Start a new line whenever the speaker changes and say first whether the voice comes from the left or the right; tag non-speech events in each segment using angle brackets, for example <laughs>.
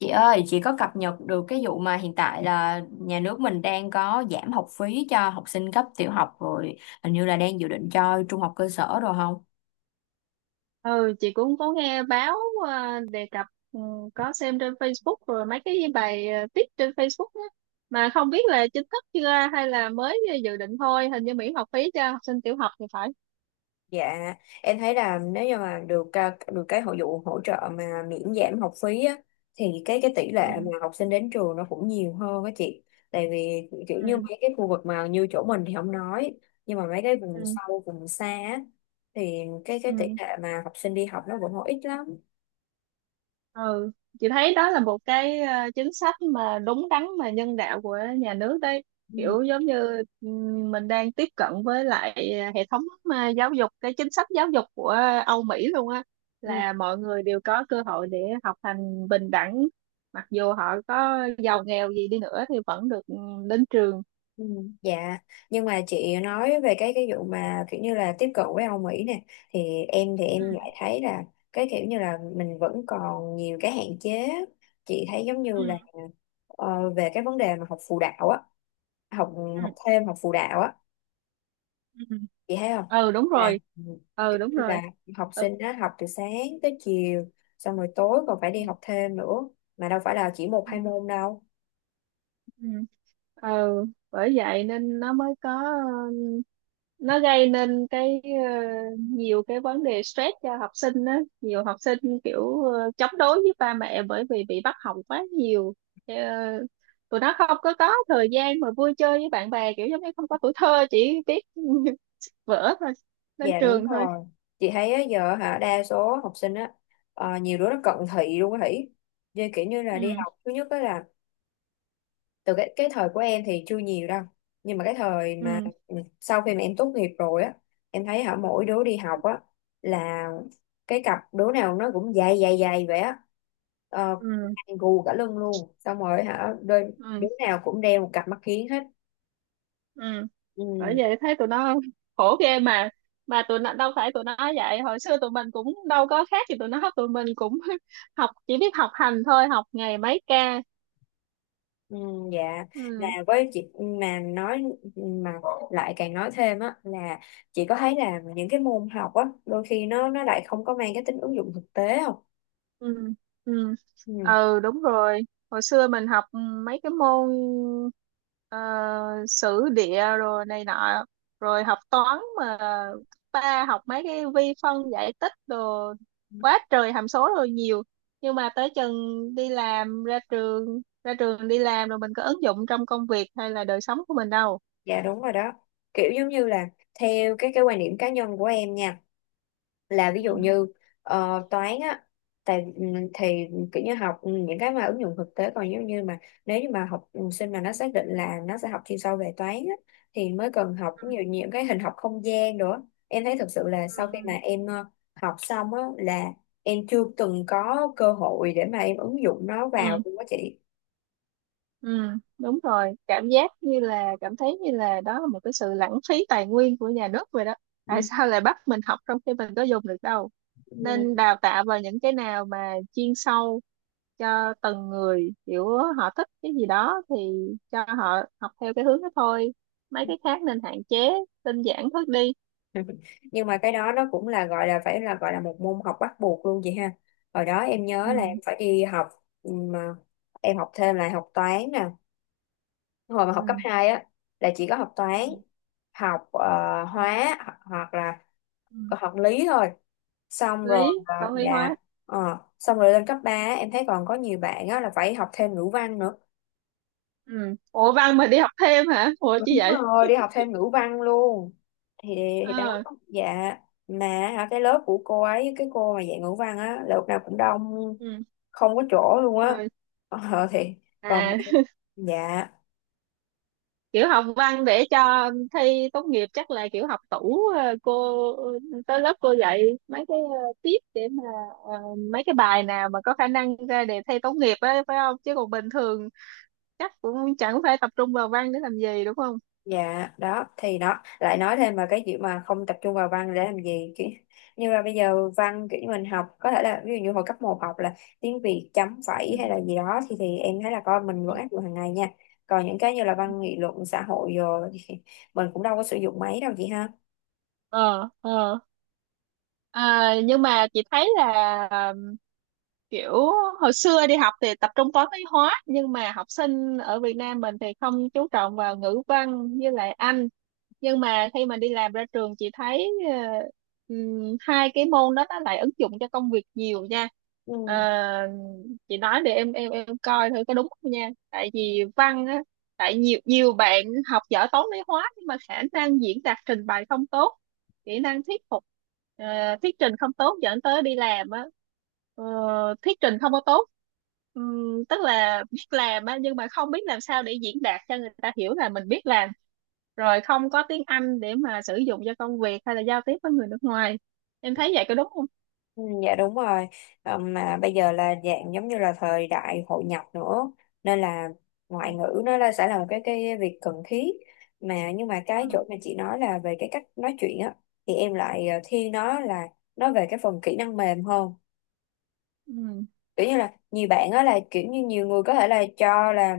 left: Chị ơi, chị có cập nhật được cái vụ mà hiện tại là nhà nước mình đang có giảm học phí cho học sinh cấp tiểu học rồi, hình như là đang dự định cho trung học cơ sở rồi không?
right: Ừ, chị cũng có nghe báo ờ, đề cập. Ừ, có xem trên Facebook rồi mấy cái bài viết trên Facebook á, mà không biết là chính thức chưa hay là mới dự định thôi, hình như miễn học phí cho học sinh tiểu học thì phải.
left: Dạ, em thấy là nếu như mà được cái hội vụ hỗ trợ mà miễn giảm học phí á, thì cái tỷ
right: Ừ.
left: lệ mà học sinh đến trường nó cũng nhiều hơn á chị. Tại vì kiểu như
right: Ừ.
left: mấy cái khu vực mà như chỗ mình thì không nói, nhưng mà mấy cái vùng
right: Ừ.
left: sâu, vùng xa á, thì cái tỷ
right: Ừ.
left: lệ mà học sinh đi học nó vẫn còn ít lắm.
right: Ừ, chị thấy đó là một cái chính sách mà đúng đắn mà nhân đạo của nhà nước đấy. Kiểu giống như mình đang tiếp cận với lại hệ thống giáo dục, cái chính sách giáo dục của Âu Mỹ luôn á,
left: Ừ.
right: là mọi người đều có cơ hội để học hành bình đẳng, mặc dù họ có giàu nghèo gì đi nữa thì vẫn được đến trường.
left: Ừ, dạ, nhưng mà chị nói về cái vụ mà kiểu như là tiếp cận với Âu Mỹ nè, thì em thì
right: Ừ.
left: em lại thấy là cái kiểu như là mình vẫn còn nhiều cái hạn chế. Chị thấy giống như là
right: Ừ.
left: về cái vấn đề mà học phụ đạo á, học
right: Ừ.
left: học thêm học phụ đạo á,
right: Ừ.
left: chị thấy không,
right: Ừ đúng
left: là
right: rồi.
left: ừ,
right: Ừ đúng rồi.
left: là học
right: Ừ.
left: sinh đó học từ sáng tới chiều, xong rồi tối còn phải đi học thêm nữa, mà đâu phải là chỉ một
right: Ừ.
left: hai môn đâu.
right: Ừ. Ừ, bởi vậy nên nó mới có nó gây nên cái nhiều cái vấn đề stress cho học sinh á, nhiều học sinh kiểu chống đối với ba mẹ, bởi vì bị bắt học quá nhiều. Ờ, Tụi nó không có thời gian mà vui chơi với bạn bè, kiểu giống như không có tuổi thơ, chỉ biết <laughs> vỡ thôi, lên
left: Dạ đúng
right: trường thôi.
left: rồi. Chị thấy á, giờ hả đa số học sinh á, nhiều đứa nó cận thị luôn á Hỷ. Như kiểu như là đi
right: Ừ.
left: học, thứ nhất đó là từ cái thời của em thì chưa nhiều đâu. Nhưng mà cái thời mà
right: Ừ.
left: sau khi mà em tốt nghiệp rồi á, em thấy hả mỗi đứa đi học á là cái cặp đứa nào nó cũng dày dày dày vậy á. Ờ,
right: Ừ.
left: gù cả lưng luôn. Xong rồi hả đôi đứa
right: Ừ.
left: nào cũng đeo một cặp mắt kiếng hết.
right: Ừ,
left: Ừ.
right: bởi vậy thấy tụi nó khổ ghê mà. Mà tụi nó đâu phải tụi nó vậy, hồi xưa tụi mình cũng đâu có khác gì tụi nó, tụi mình cũng <laughs> học, chỉ biết học hành thôi, học ngày mấy ca.
left: Ừ, dạ, là
right: Ừ.
left: với chị mà nói, mà lại càng nói thêm á, là chị có thấy là những cái môn học á đôi khi nó lại không có mang cái tính ứng dụng thực tế không?
right: Ừ. Ừ.
left: Ừ,
right: Ừ đúng rồi. Hồi xưa mình học mấy cái môn ờ, sử địa rồi này nọ, rồi học toán mà, cấp ba học mấy cái vi phân giải tích đồ quá trời hàm số rồi nhiều. Nhưng mà tới chừng đi làm ra trường đi làm rồi, mình có ứng dụng trong công việc hay là đời sống của mình đâu.
left: dạ đúng rồi đó, kiểu giống như là theo cái quan điểm cá nhân của em nha, là ví
right: Ừ.
left: dụ như toán á, tại ừ, thì kiểu như học những cái mà ứng dụng thực tế. Còn giống như mà nếu như mà học sinh mà nó xác định là nó sẽ học chuyên sâu về toán á, thì mới cần học nhiều nhiều cái hình học không gian nữa. Em thấy thực sự là
right: Ừ.
left: sau khi
right: Ừ.
left: mà em học xong á, là em chưa từng có cơ hội để mà em ứng dụng nó vào
right: Ừ.
left: luôn á chị.
right: Ừ, đúng rồi, cảm giác như là đó là một cái sự lãng phí tài nguyên của nhà nước vậy đó. Tại
left: Ừ.
right: sao lại bắt mình học trong khi mình có dùng được đâu? Nên
left: Ừ.
right: đào tạo vào những cái nào mà chuyên sâu cho từng người, kiểu họ thích cái gì đó thì cho họ học theo cái hướng đó thôi. Mấy cái khác nên hạn chế, tinh giản bớt đi.
left: <laughs> Nhưng mà cái đó nó cũng là gọi là, phải là một môn học bắt buộc luôn vậy ha. Hồi đó em nhớ là em
right: Ừ.
left: phải đi học, mà em học thêm lại học toán nè, hồi mà học cấp
right: Ừ.
left: 2 á, là chỉ có học
right: Ừ.
left: toán, học
right: Ừ,
left: hóa, hoặc là
right: ừ.
left: học lý thôi. Xong rồi
right: Lý, toán lý
left: dạ,
right: hóa.
left: xong rồi lên cấp ba, em thấy còn có nhiều bạn á là phải học thêm ngữ văn nữa.
right: Ừ. Ủa, văn mà đi học thêm hả? Ủa, chi
left: Đúng
right: vậy?
left: rồi, đi học thêm ngữ văn luôn. Thì thì đó,
right: Ờ.
left: dạ. Mà hả, cái lớp của cô ấy, cái cô mà dạy ngữ văn á, lớp nào cũng đông,
right: Ừ.
left: không có chỗ luôn á.
right: Rồi.
left: Ờ, thì còn
right: À,
left: dạ.
right: kiểu học văn để cho thi tốt nghiệp chắc là kiểu học tủ, cô tới lớp cô dạy mấy cái tips để mà ờ, mấy cái bài nào mà có khả năng ra đề thi tốt nghiệp á, phải không? Chứ còn bình thường chắc cũng chẳng phải tập trung vào văn để làm gì, đúng không?
left: Dạ, đó thì nó lại nói thêm mà cái chuyện mà không tập trung vào văn để làm gì, kiểu như là bây giờ văn, kiểu như mình học có thể là ví dụ như hồi cấp một học là tiếng Việt, chấm
right: Ừ.
left: phẩy hay là gì đó, thì em thấy là con mình
right: Ừ.
left: vẫn áp dụng hàng ngày nha. Còn những cái như là văn nghị luận xã hội rồi thì mình cũng đâu có sử dụng máy đâu chị ha.
right: ờ ờ À, nhưng mà chị thấy là, kiểu hồi xưa đi học thì tập trung toán lý hóa, nhưng mà học sinh ở Việt Nam mình thì không chú trọng vào ngữ văn với lại Anh. Nhưng mà khi mà đi làm ra trường, chị thấy hai cái môn đó nó lại ứng dụng cho công việc nhiều nha.
left: Ừ.
right: Ờ, chị nói để em coi thử có đúng không nha, tại vì văn á, tại nhiều nhiều bạn học giỏi toán lý hóa nhưng mà khả năng diễn đạt trình bày không tốt, kỹ năng thuyết phục, ờ, thuyết trình không tốt, dẫn tới đi làm á, Ờ, thuyết trình không có tốt. Tức là biết làm á nhưng mà không biết làm sao để diễn đạt cho người ta hiểu là mình biết làm, rồi không có tiếng Anh để mà sử dụng cho công việc hay là giao tiếp với người nước ngoài. Em thấy vậy có đúng không?
left: Ừ, dạ đúng rồi. Mà bây giờ là dạng giống như là thời đại hội nhập nữa, nên là ngoại ngữ nó là sẽ là một cái việc cần thiết. Mà nhưng mà cái
right: Ừ.
left: chỗ mà chị nói là về cái cách nói chuyện á, thì em lại thiên nó về cái phần kỹ năng mềm hơn.
right: Ừ.
left: Kiểu như là nhiều bạn á, là kiểu như nhiều người có thể là cho là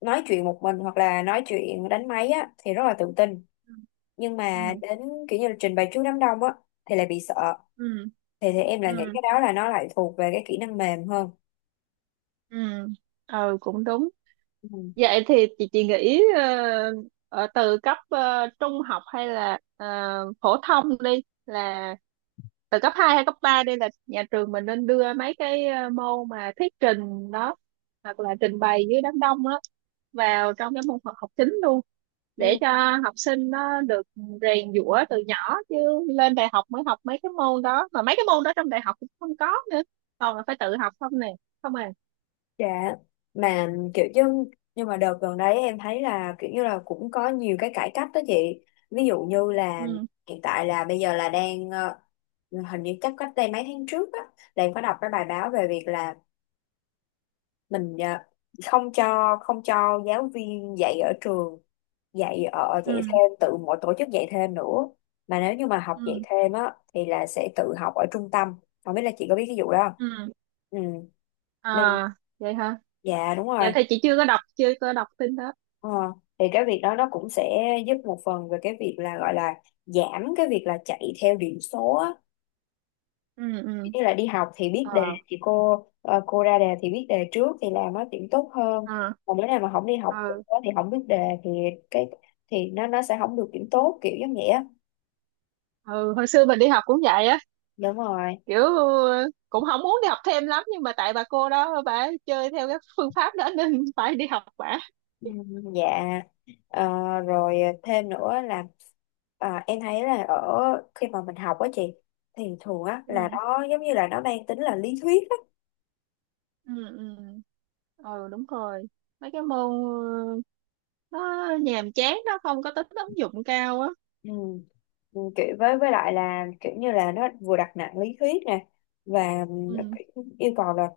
left: nói chuyện một mình hoặc là nói chuyện đánh máy á thì rất là tự tin,
right: Ừ.
left: nhưng
right: Ừ.
left: mà đến kiểu như là trình bày trước đám đông á thì lại bị sợ.
right: Ừ.
left: Thì em lại
right: Ừ.
left: nghĩ cái đó là nó lại thuộc về cái kỹ năng mềm hơn.
right: Ừ. Ừ. Ừ, cũng đúng.
left: Ừ.
right: Vậy thì chị nghĩ ở từ cấp trung học hay là phổ thông đi, là từ cấp 2 hay cấp 3 đi, là nhà trường mình nên đưa mấy cái môn mà thuyết trình đó hoặc là trình bày dưới đám đông á vào trong cái môn học học chính luôn, để
left: Ừ,
right: cho học sinh nó được rèn giũa từ nhỏ. Chứ lên đại học mới học mấy cái môn đó, mà mấy cái môn đó trong đại học cũng không có nữa, còn là phải tự học không nè, không à.
left: dạ. Mà kiểu như, nhưng mà đợt gần đấy em thấy là kiểu như là cũng có nhiều cái cải cách đó chị. Ví dụ như là
right: Ừ.
left: hiện tại là bây giờ là đang hình như chắc cách đây mấy tháng trước á, là em có đọc cái bài báo về việc là mình không cho giáo viên dạy ở trường, dạy
right: Ừ.
left: thêm, tự mỗi tổ chức dạy thêm nữa. Mà nếu như mà
right: Ừ.
left: học dạy thêm á thì là sẽ tự học ở trung tâm, không biết là chị có biết cái vụ đó
right: Ừ.
left: không. Ừ, nên,
right: À, vậy hả?
left: dạ đúng
right: Dạ
left: rồi.
right: thì chị chưa có đọc, tin hết.
left: ờ. Thì cái việc đó nó cũng sẽ giúp một phần về cái việc là, gọi là giảm cái việc là chạy theo điểm số á.
right: Ừ. Ừ.
left: Như là đi học thì biết đề,
right: ờ
left: thì cô ra đề thì biết đề trước thì làm nó điểm tốt hơn.
right: ờ
left: Còn nếu nào mà không đi học
right: ờ
left: thì không biết đề, thì cái thì nó sẽ không được điểm tốt, kiểu giống vậy á.
right: ừ. Hồi xưa mình đi học cũng vậy á,
left: Đúng rồi.
right: kiểu cũng không muốn đi học thêm lắm, nhưng mà tại bà cô đó bà chơi theo cái phương pháp đó nên <laughs> phải đi học bả.
left: Ừ, dạ. Ờ, Rồi, thêm nữa là à, em thấy là ở khi mà mình học á chị, thì thường á là
right: Ừ.
left: nó giống như là nó mang tính là lý thuyết á.
right: Ừ. Ừ. Ừ đúng rồi. Mấy cái môn nó nhàm chán, nó không có tính ứng dụng cao á.
left: Ừ. Ừ, kiểu với lại là kiểu như là nó vừa đặt nặng lý thuyết nè, và nó
right: Ừ.
left: yêu cầu là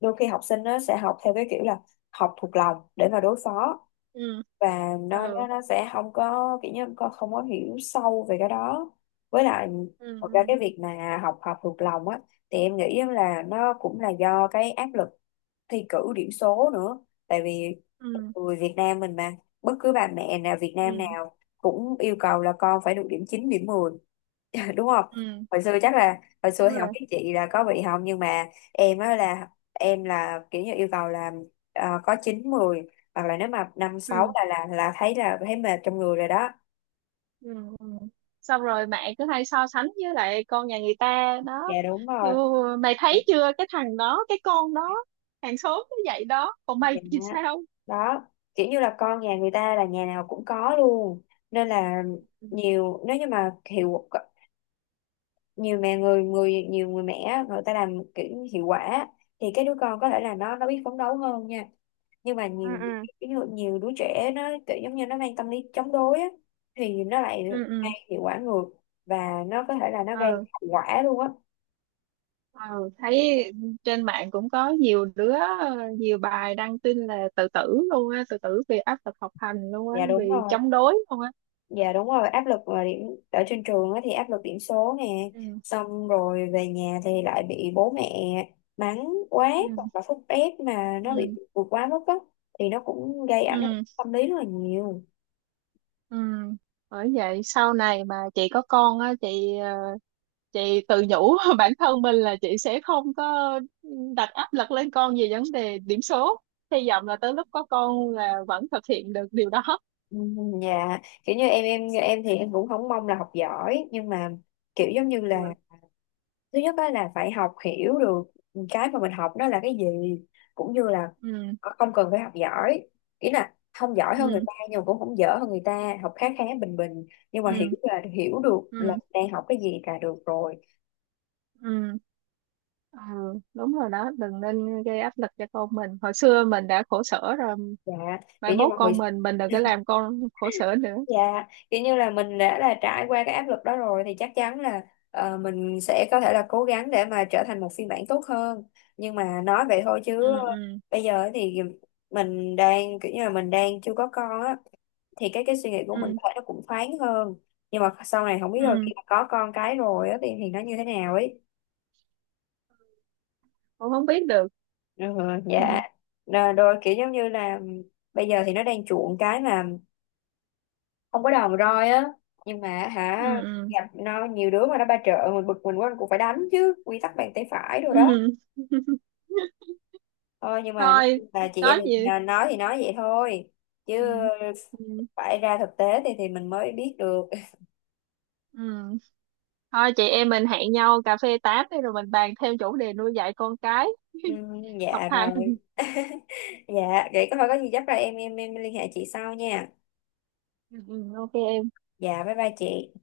left: đôi khi học sinh nó sẽ học theo cái kiểu là học thuộc lòng để mà đối phó,
right: Ừ.
left: và nó
right: Ừ.
left: nó nó sẽ không có kiểu như con không có hiểu sâu về cái đó. Với lại
right: Ừ.
left: thật ra cái
right: Ừ.
left: việc mà học học thuộc lòng á, thì em nghĩ á là nó cũng là do cái áp lực thi cử điểm số nữa. Tại vì
right: Ừ.
left: người Việt Nam mình mà, bất cứ bà mẹ nào Việt Nam
right: Ừ.
left: nào cũng yêu cầu là con phải được điểm 9 điểm 10, <laughs> đúng không?
right: Ừ,
left: hồi xưa chắc là hồi
right: đúng
left: xưa thì không
right: rồi.
left: biết chị là có bị không, nhưng mà em á là em là kiểu như yêu cầu là có 9, 10, hoặc là nếu mà 5, 6
right: Ừ.
left: là thấy là thấy mệt trong người rồi đó.
right: Ừ. Ừ. Xong rồi mẹ cứ hay so sánh với lại con nhà người ta
left: Dạ
right: đó.
left: đúng
right: Như,
left: rồi.
right: mày
left: Dạ,
right: thấy chưa, cái thằng đó, cái con đó, hàng xóm nó vậy đó, còn mày
left: dạ.
right: thì sao?
left: Đó, kiểu như là con nhà người ta là nhà nào cũng có luôn, nên là
right: Ừ.
left: nhiều, nếu như mà hiệu nhiều người mẹ người ta làm kiểu như hiệu quả thì cái đứa con có thể là nó biết phấn đấu hơn nha. Nhưng mà nhiều,
right: Ừ.
left: ví dụ nhiều đứa trẻ nó kiểu giống như nó mang tâm lý chống đối á, thì nó lại
right: Ừ.
left: gây
right: Ừ.
left: hiệu quả ngược, và nó có thể là nó gây
right: Ừ.
left: hậu quả luôn á.
right: Ừ, thấy trên mạng cũng có nhiều đứa, nhiều bài đăng tin là tự tử luôn á, tự tử vì áp lực học hành luôn á,
left: Dạ đúng
right: vì
left: rồi.
right: chống đối luôn á.
left: Dạ đúng rồi, áp lực mà điểm ở trên trường á thì áp lực điểm số nè,
right: Ừ.
left: xong rồi về nhà thì lại bị bố mẹ mắng quá, hoặc
right: Ừ.
left: là thúc ép mà nó bị
right: Ừ.
left: vượt quá mức á, thì nó cũng gây ảnh hưởng
right: Ừ.
left: tâm lý rất là nhiều.
right: Ừ, bởi vậy sau này mà chị có con á, chị tự nhủ <laughs> bản thân mình là chị sẽ không có đặt áp lực lên con về vấn đề điểm số. Hy vọng là tới lúc có con là vẫn thực hiện được điều đó.
left: Ừ, dạ. Kiểu như em, như em thì em cũng không mong là học giỏi, nhưng mà kiểu giống như là,
right: Ừ.
left: thứ nhất đó là phải học hiểu được cái mà mình học đó là cái gì. Cũng như là
right: Ừ.
left: không cần phải học giỏi, ý là không giỏi hơn người
right: Ừ.
left: ta, nhưng mà cũng không dở hơn người ta, học khá khá bình bình, nhưng
right: Ừ.
left: mà hiểu là hiểu được là
right: Ừ.
left: đang học cái gì là được rồi.
right: Ừ. Ừ, đúng rồi đó, đừng nên gây áp lực cho con mình, hồi xưa mình đã khổ sở rồi,
left: Dạ,
right: mai
left: kiểu như
right: mốt
left: mọi người
right: con mình đừng có làm con khổ sở nữa.
left: dạ, kiểu như là mình đã là trải qua cái áp lực đó rồi thì chắc chắn là mình sẽ có thể là cố gắng để mà trở thành một phiên bản tốt hơn. Nhưng mà nói vậy thôi chứ
right: Ừ. Ừ.
left: bây giờ thì mình đang kiểu như là mình đang chưa có con á, thì cái suy nghĩ của mình
right: Ừ.
left: có thể nó cũng thoáng hơn. Nhưng mà sau này không biết rồi
right: Ừ.
left: khi mà có con cái rồi á thì nó như thế nào ấy.
right: Con không biết được.
left: Ừ,
right: <laughs>
left: dạ.
right: Ừ.
left: Rồi, rồi, kiểu giống như là bây giờ thì nó đang chuộng cái mà không có đòn roi á, nhưng mà hả,
right: Ừ.
left: gặp nó nhiều đứa mà nó ba trợ, mình bực mình quá mình cũng phải đánh chứ, quy tắc bàn tay phải rồi đó.
right: Ừ. <laughs>
left: Thôi nhưng mà nếu
right: Thôi,
left: như mà chị em
right: có
left: mình
right: gì.
left: à, nói thì nói vậy thôi chứ
right: Ừ. Ừ.
left: phải ra thực tế thì mình mới biết được. <laughs>
right: Ừ. Thôi chị em mình hẹn nhau cà phê tám đi, rồi mình bàn thêm chủ đề nuôi dạy con cái <laughs> học
left: Dạ
right: hành.
left: rồi. <laughs> Dạ vậy có thôi, có gì chắc là em liên hệ chị sau nha.
right: Ừ, OK em.
left: Dạ bye bye chị.